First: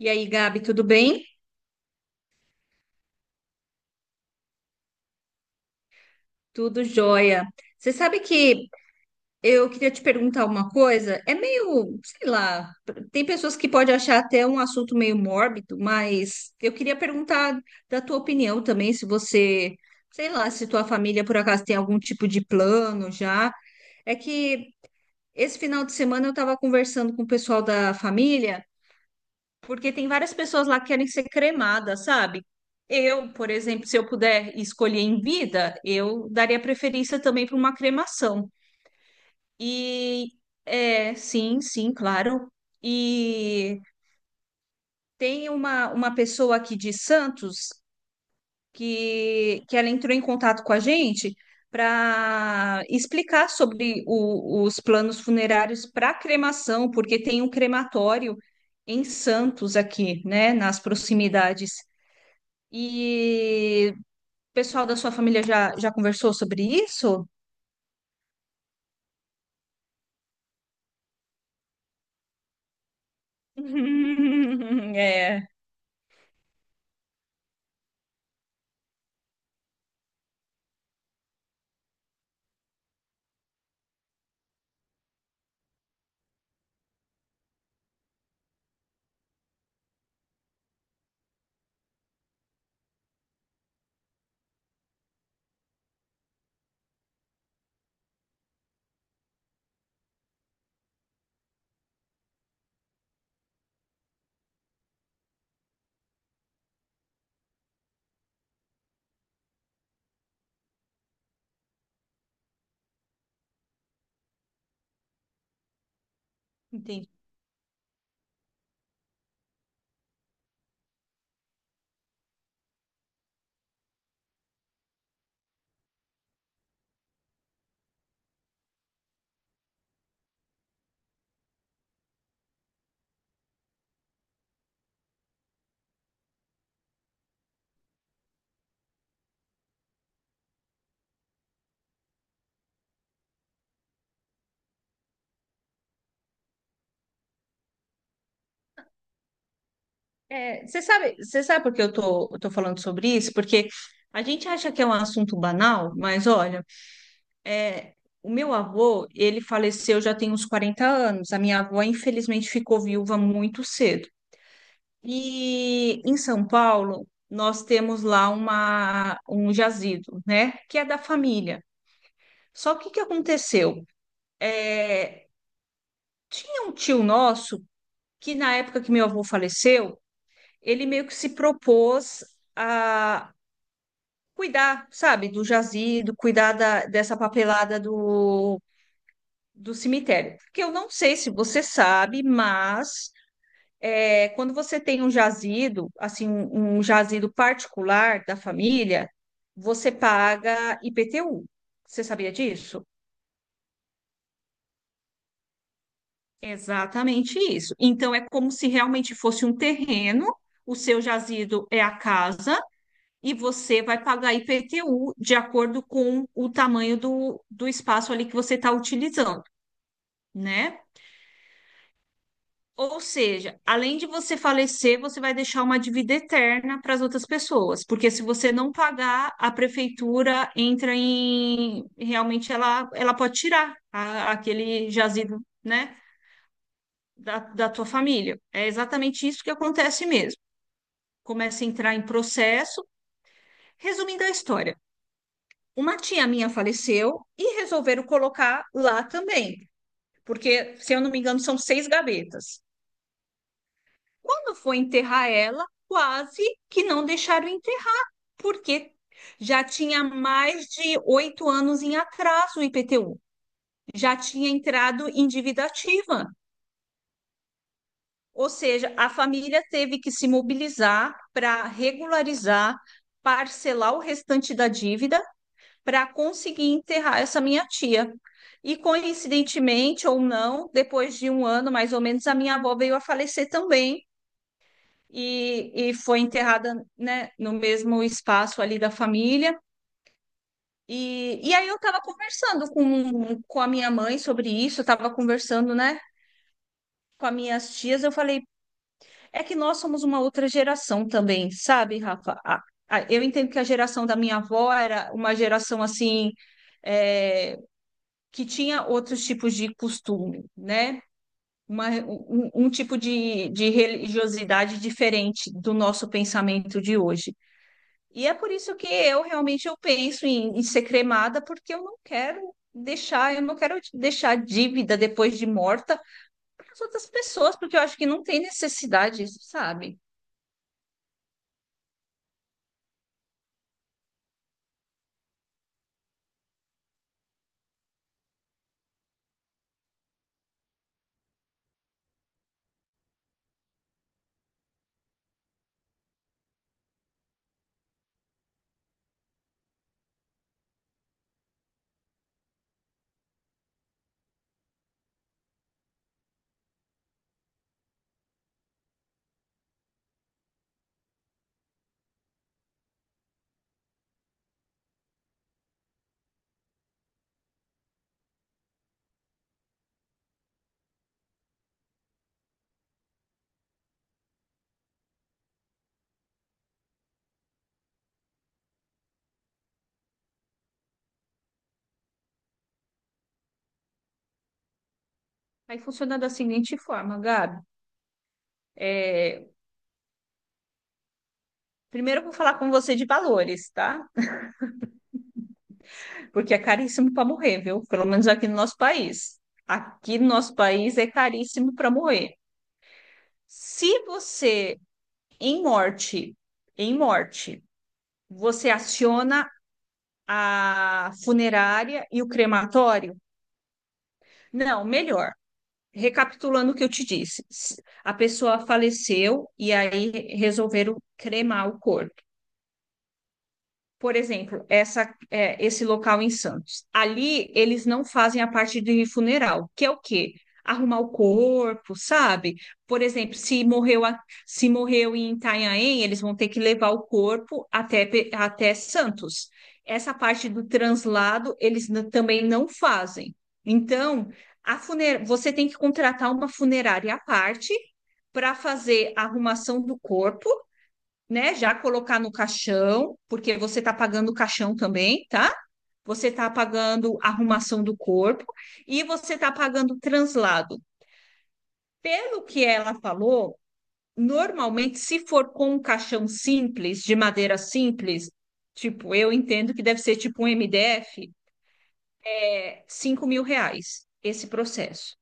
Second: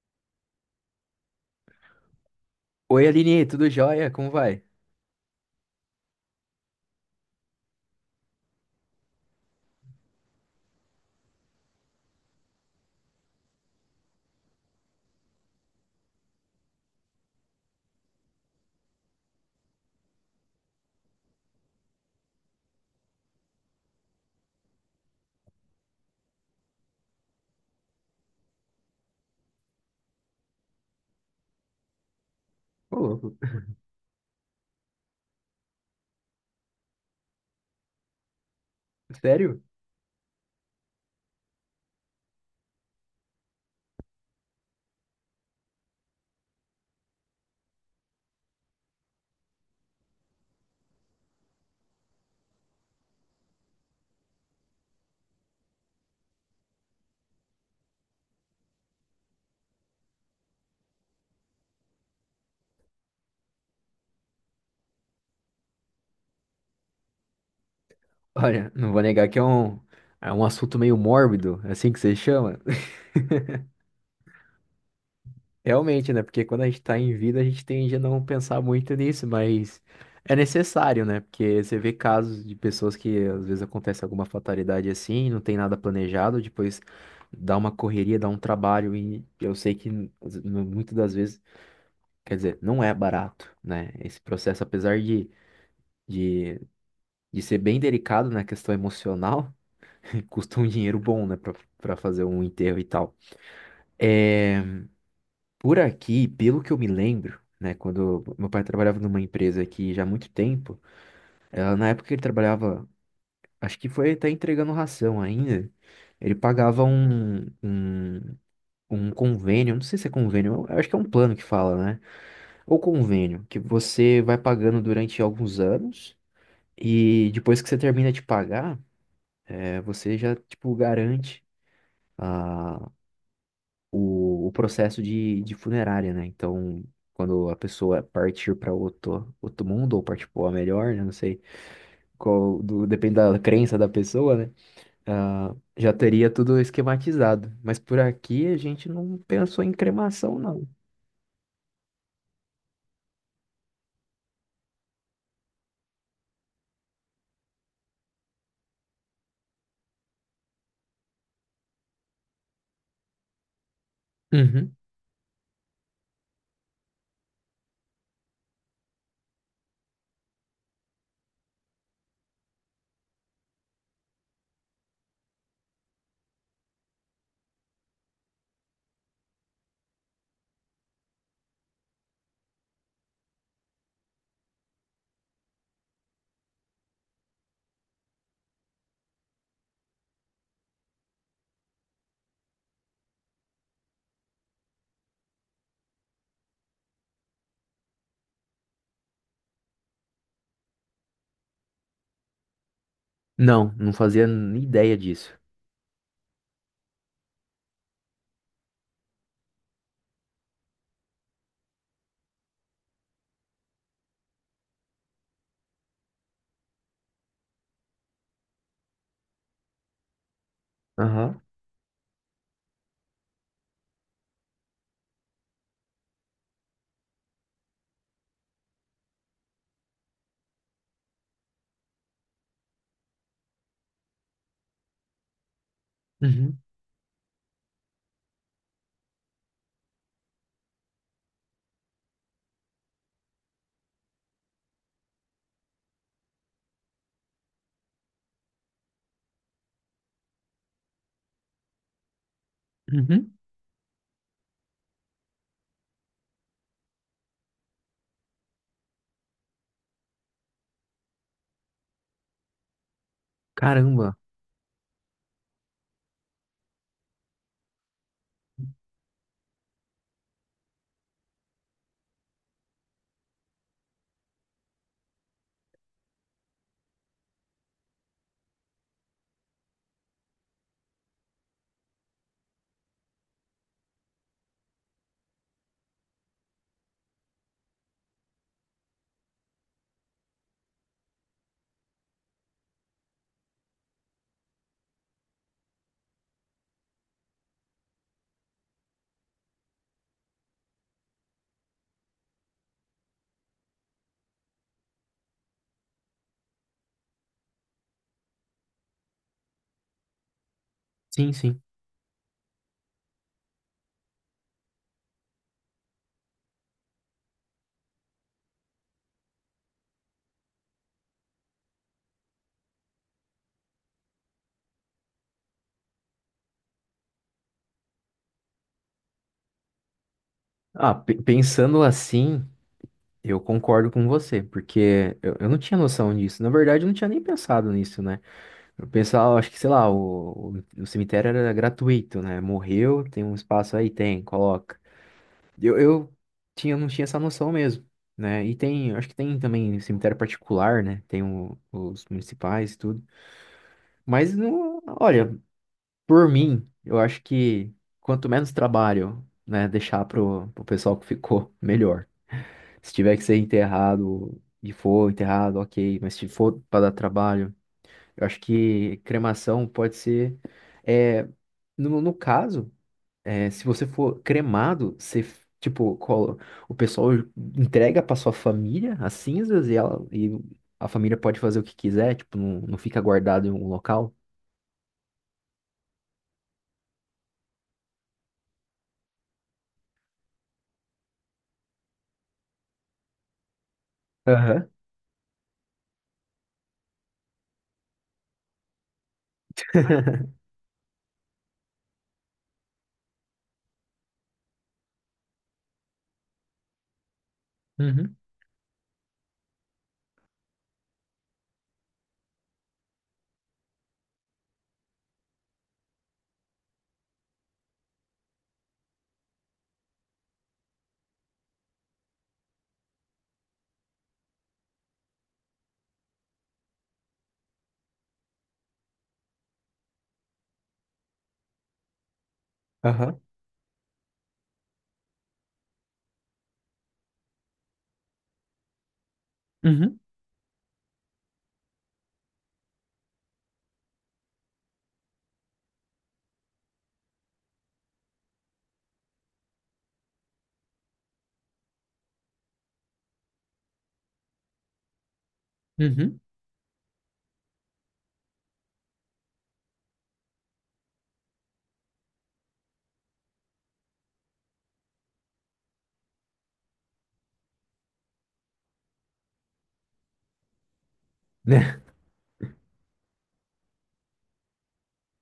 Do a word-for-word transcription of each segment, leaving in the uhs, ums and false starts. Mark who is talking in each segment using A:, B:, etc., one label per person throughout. A: E aí, Gabi, tudo bem?
B: Oi, Aline, tudo jóia? Como vai?
A: Tudo jóia. Você sabe que eu queria te perguntar uma coisa? É meio, sei lá, tem pessoas que podem achar até um assunto meio mórbido, mas eu queria perguntar da tua opinião também, se você, sei lá, se tua família por acaso tem algum tipo de plano já. É que esse final de semana eu estava conversando com o pessoal da família. Porque tem várias pessoas lá que querem ser cremadas, sabe?
B: Ô,
A: Eu,
B: louco.
A: por exemplo, se eu puder escolher em vida, eu daria preferência também para uma cremação.
B: Sério?
A: E é, sim, sim, claro. E tem uma, uma pessoa aqui de Santos que, que ela entrou em contato com a gente para explicar sobre o- os planos funerários para cremação, porque tem um crematório em Santos aqui, né, nas proximidades. E o pessoal da sua família já, já conversou sobre isso?
B: Olha, não vou negar que é um, é um assunto meio mórbido, é assim que você chama.
A: É,
B: Realmente, né? Porque quando a gente tá em vida, a gente tende a não pensar muito nisso, mas é necessário, né? Porque você vê casos de pessoas que às vezes acontece alguma fatalidade assim, não tem nada planejado, depois dá uma correria, dá um trabalho, e eu sei que n- muitas das vezes, quer dizer, não é barato, né? Esse processo, apesar de. de de ser bem delicado na questão emocional, custa um dinheiro bom, né, pra, pra fazer um enterro e tal. É, por aqui, pelo que eu me lembro, né, quando meu pai trabalhava numa empresa aqui já há muito tempo, ela, na época que ele trabalhava, acho que foi até entregando ração ainda, ele pagava
A: entendi.
B: um, um, um convênio, não sei se é convênio, eu acho que é um plano que fala, né, ou convênio, que você vai pagando durante alguns anos. E depois que você termina de pagar, é, você já, tipo, garante a, o, o processo de, de funerária, né? Então, quando a pessoa partir para outro, outro mundo, ou partir para melhor, né? Não sei, qual, do- depende da crença da pessoa, né? Ah, já teria tudo esquematizado. Mas por aqui a gente não pensou em cremação,
A: É,
B: não.
A: você sabe, você sabe por que eu tô, eu tô falando sobre isso? Porque a gente acha que é um assunto banal, mas olha, é, o meu avô, ele faleceu já tem uns quarenta anos. A minha avó, infelizmente, ficou viúva muito cedo.
B: Uhum.
A: E em São Paulo, nós temos lá uma, um jazido, né? Que é da família. Só que o que aconteceu? É, Tinha um tio nosso que, na época que meu avô faleceu, ele meio que se propôs a cuidar, sabe, do jazido, cuidar da- dessa papelada do, do cemitério. Porque eu não sei se você sabe, mas é, quando você tem um jazido, assim, um, um jazido particular da família, você paga I P T U. Você sabia disso?
B: Não, não fazia nem ideia disso.
A: Exatamente isso. Então, é como se realmente fosse um terreno, o seu jazido é a casa, e você vai pagar I P T U de acordo com o tamanho do, do espaço ali que você está utilizando, né?
B: Aham.
A: Ou seja, além de você falecer, você vai deixar uma dívida eterna para as outras pessoas, porque se você não pagar, a prefeitura entra em. Realmente, ela, ela pode tirar a- aquele jazido, né?
B: Uhum.
A: da, da tua família. É exatamente isso que acontece mesmo. Começa a entrar em processo. Resumindo a história, uma tia minha faleceu e resolveram colocar lá também, porque, se eu não me engano, são seis gavetas.
B: Uhum.
A: Quando foi enterrar ela, quase que não deixaram enterrar, porque já tinha mais de oito anos em atraso o I P T U, já
B: Caramba.
A: tinha entrado em dívida ativa. Ou seja, a família teve que se mobilizar para regularizar, parcelar o restante da dívida para conseguir enterrar essa minha tia. E coincidentemente ou não, depois de um ano mais ou menos, a minha avó veio a falecer também e, e foi enterrada, né, no mesmo espaço ali da família. E, e aí eu estava conversando com, com a minha mãe sobre isso, estava conversando, né, com as minhas tias, eu falei. É que nós somos uma outra geração também, sabe, Rafa? A- a- Eu entendo que a geração da minha avó era uma geração assim, é, que tinha outros tipos de costume, né?
B: Sim, sim.
A: Uma- um, um tipo de, de religiosidade diferente do nosso pensamento de hoje. E é por isso que eu realmente eu penso em, em ser cremada, porque eu não quero deixar, eu não quero deixar dívida depois de morta para as outras pessoas, porque eu acho que não tem necessidade, sabe?
B: Ah, pe- pensando assim. Eu concordo com você, porque eu, eu não tinha noção disso. Na verdade, eu não tinha nem pensado nisso, né? Eu pensava, acho que, sei lá, o, o, o cemitério era gratuito, né? Morreu, tem um espaço aí, tem, coloca. Eu, eu tinha, não tinha essa noção mesmo, né? E tem, acho que tem também cemitério particular, né? Tem o- os municipais e tudo. Mas, não, olha, por mim, eu acho que quanto menos trabalho, né, deixar pro, pro pessoal que ficou, melhor. Se tiver que ser enterrado e for enterrado, ok. Mas se for para dar trabalho, eu acho que cremação pode ser. É, no, no caso, é, se você for cremado, você, tipo, colo- o pessoal entrega para sua família as cinzas e, ela, e a família pode fazer o que quiser, tipo, não, não fica guardado em um local.
A: Aí funciona da seguinte forma, Gabi. É, Primeiro eu vou falar com você de valores, tá?
B: Aham,
A: Porque é caríssimo para morrer, viu? Pelo menos aqui no nosso país. Aqui no nosso país é caríssimo para morrer. Se você, em morte, em morte,
B: uhum,
A: você aciona a funerária e o crematório, não, melhor. Recapitulando o que eu te disse, a pessoa faleceu e aí resolveram cremar o corpo. Por exemplo, essa, é, esse local em Santos. Ali eles não fazem a parte de funeral, que é o quê? Arrumar o corpo, sabe? Por
B: aham.
A: exemplo, se morreu, a- se morreu em Itanhaém, eles vão ter que levar o corpo até, Pe- até Santos.
B: Uhum,
A: Essa parte do translado eles n- também não fazem. Então, a funer você tem que contratar uma funerária à parte para fazer a arrumação do corpo né, já colocar no caixão, porque você está pagando o caixão também, tá?
B: uhum.
A: Você está pagando a arrumação do corpo e você está pagando o translado. Pelo que ela falou, normalmente, se for com um caixão simples, de madeira simples, tipo, eu entendo que deve ser tipo um M D F,
B: Né?
A: é cinco mil reais esse processo.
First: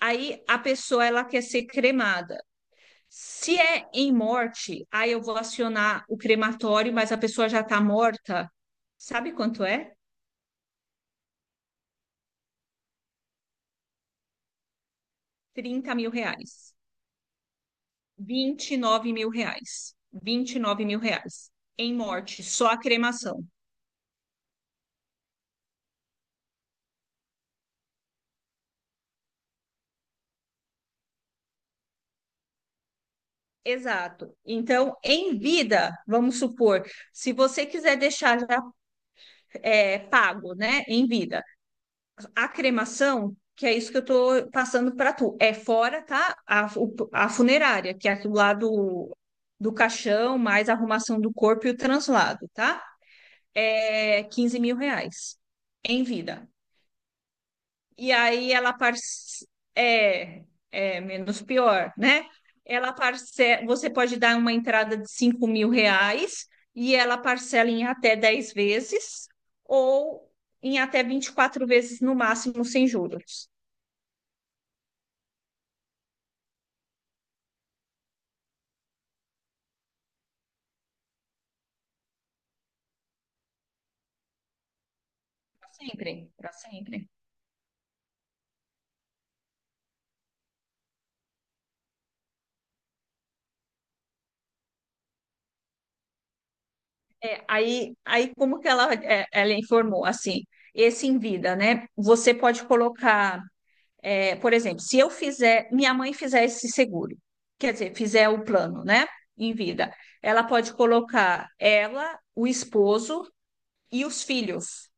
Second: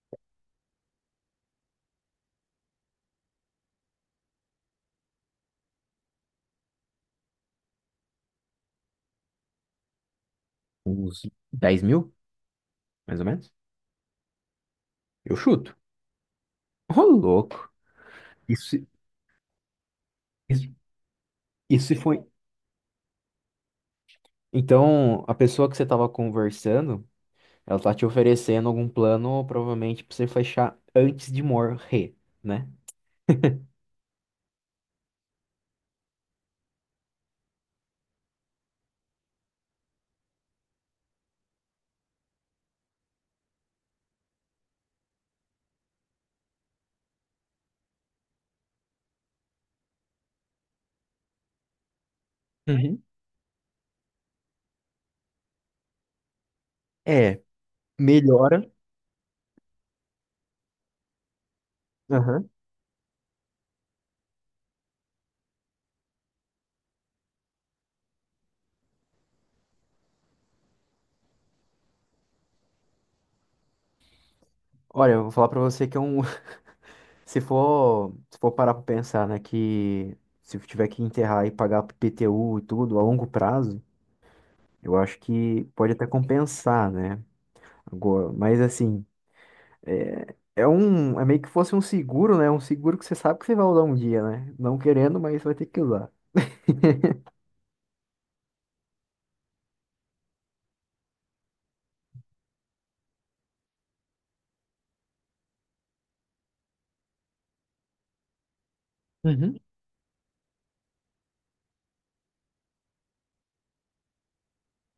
A: Aí a pessoa ela quer ser cremada. Se é em morte, aí eu vou acionar o crematório, mas a pessoa já está morta. Sabe quanto é?
B: Uns dez mil, mais ou menos? Eu chuto.
A: Trinta mil reais.
B: Ô, louco.
A: Vinte e
B: Isso,
A: nove mil reais. Vinte e
B: isso,
A: nove mil reais. Em
B: isso foi.
A: morte, só a cremação.
B: Então, a pessoa que você estava conversando, ela tá te oferecendo algum plano, provavelmente, pra você fechar antes de morrer, né?
A: Exato. Então, em vida, vamos supor, se você quiser deixar já é, pago, né, em vida, a cremação, que é isso que eu estou passando para tu, é fora, tá? A, a funerária, que é aquilo lá do, do caixão, mais a arrumação do corpo e o translado, tá?
B: Uhum.
A: É quinze mil reais em vida.
B: É,
A: e aí
B: melhora.
A: ela par- é, é menos pior, né?
B: Aham.
A: Ela parce... Você pode dar uma entrada de cinco mil reais e ela parcela em até dez vezes ou em até vinte e quatro vezes no máximo sem juros.
B: Olha, eu vou falar pra você que é um. Se for, se for parar pra pensar, né, que se tiver que enterrar e pagar P T U e tudo a longo prazo, eu acho que
A: Pra
B: pode até
A: sempre, para
B: compensar,
A: sempre.
B: né? Agora, mas assim, é, é um. É meio que fosse um seguro, né? Um seguro que você sabe que você vai usar um dia, né? Não querendo, mas vai ter que usar.
A: É, Aí, aí como que ela, é, ela informou assim, esse em vida, né? Você pode colocar. É, por exemplo, se eu fizer, minha mãe fizer esse seguro, quer dizer, fizer o plano, né, em
B: Uhum.
A: vida, ela pode colocar ela, o esposo e os filhos.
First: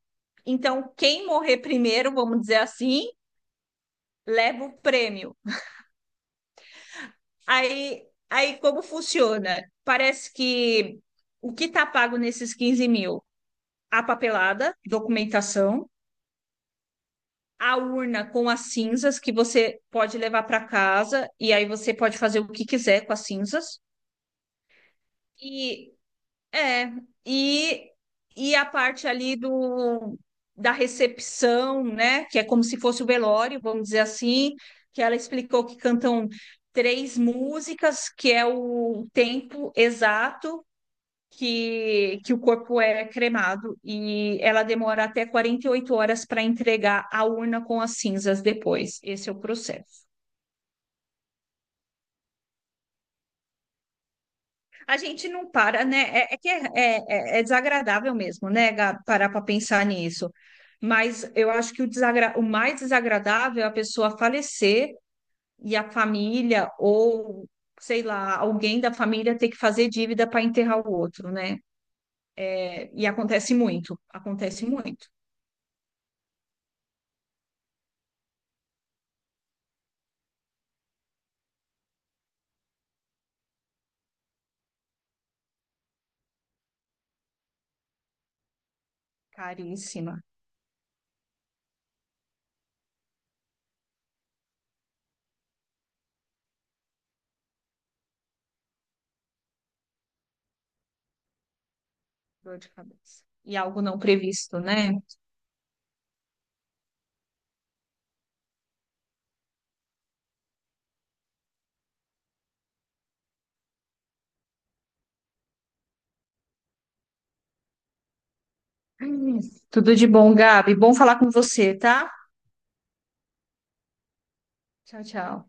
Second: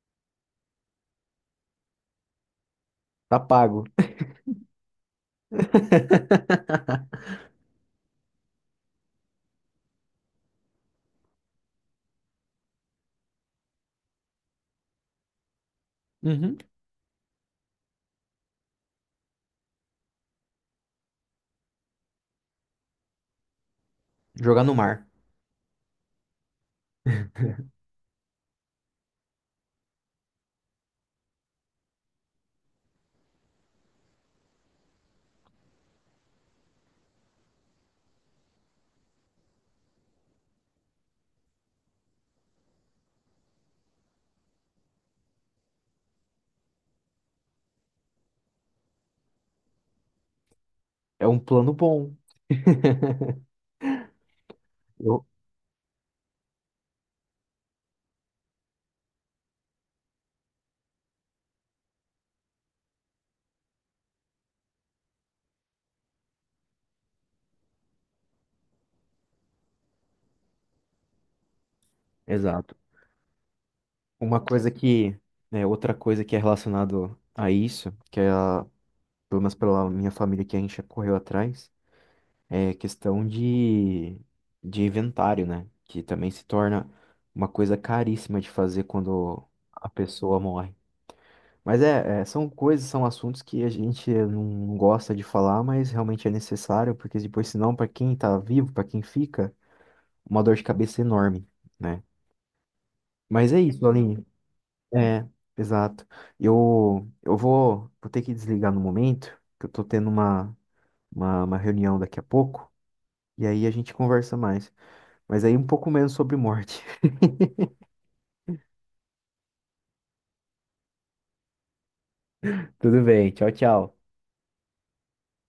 A: Então, quem morrer primeiro, vamos dizer assim,
B: Tá pago.
A: leva o prêmio. Aí, aí como funciona? Parece que o que está pago nesses quinze mil? A papelada, documentação,
B: Uhum.
A: a urna com as cinzas que você pode levar para casa e aí você pode fazer o que quiser com as cinzas.
B: Jogar no mar.
A: E é, e, e a parte ali do da recepção, né? Que é como se fosse o velório, vamos dizer assim, que ela explicou que cantam três músicas, que é o tempo exato que, que o corpo é cremado, e ela demora até quarenta e oito horas para entregar a urna com as cinzas depois. Esse é o processo.
B: É um plano bom.
A: A
B: Eu-
A: gente não para, né? É, é que é, é- é é desagradável mesmo, né, Gab, parar para pensar nisso. Mas eu acho que o, desagra... o mais desagradável é a pessoa falecer e a família, ou sei lá, alguém da família ter que fazer dívida para enterrar o outro, né?
B: Exato.
A: É, E acontece muito,
B: Uma
A: acontece
B: coisa
A: muito.
B: que, né, outra coisa que é relacionado a isso, que é, a- pelo menos pela minha família que a gente já correu atrás, é questão de, de inventário, né? Que também se torna uma coisa caríssima de fazer quando a
A: Caríssima,
B: pessoa morre. Mas é, é, são coisas, são assuntos que a gente não gosta de falar, mas realmente é necessário, porque depois, senão, para quem tá vivo, para quem fica, uma dor de cabeça enorme, né?
A: dor de cabeça.
B: Mas
A: E
B: é
A: algo
B: isso,
A: não
B: Aline.
A: previsto, né?
B: É, exato. Eu, eu vou, vou ter que desligar no momento, que eu tô tendo uma, uma, uma reunião daqui a pouco, e aí a gente conversa mais. Mas aí um pouco menos sobre morte.
A: Ai, tudo de bom, Gabi. Bom falar com você, tá?
B: Tudo bem, tchau, tchau.
A: Tchau, tchau.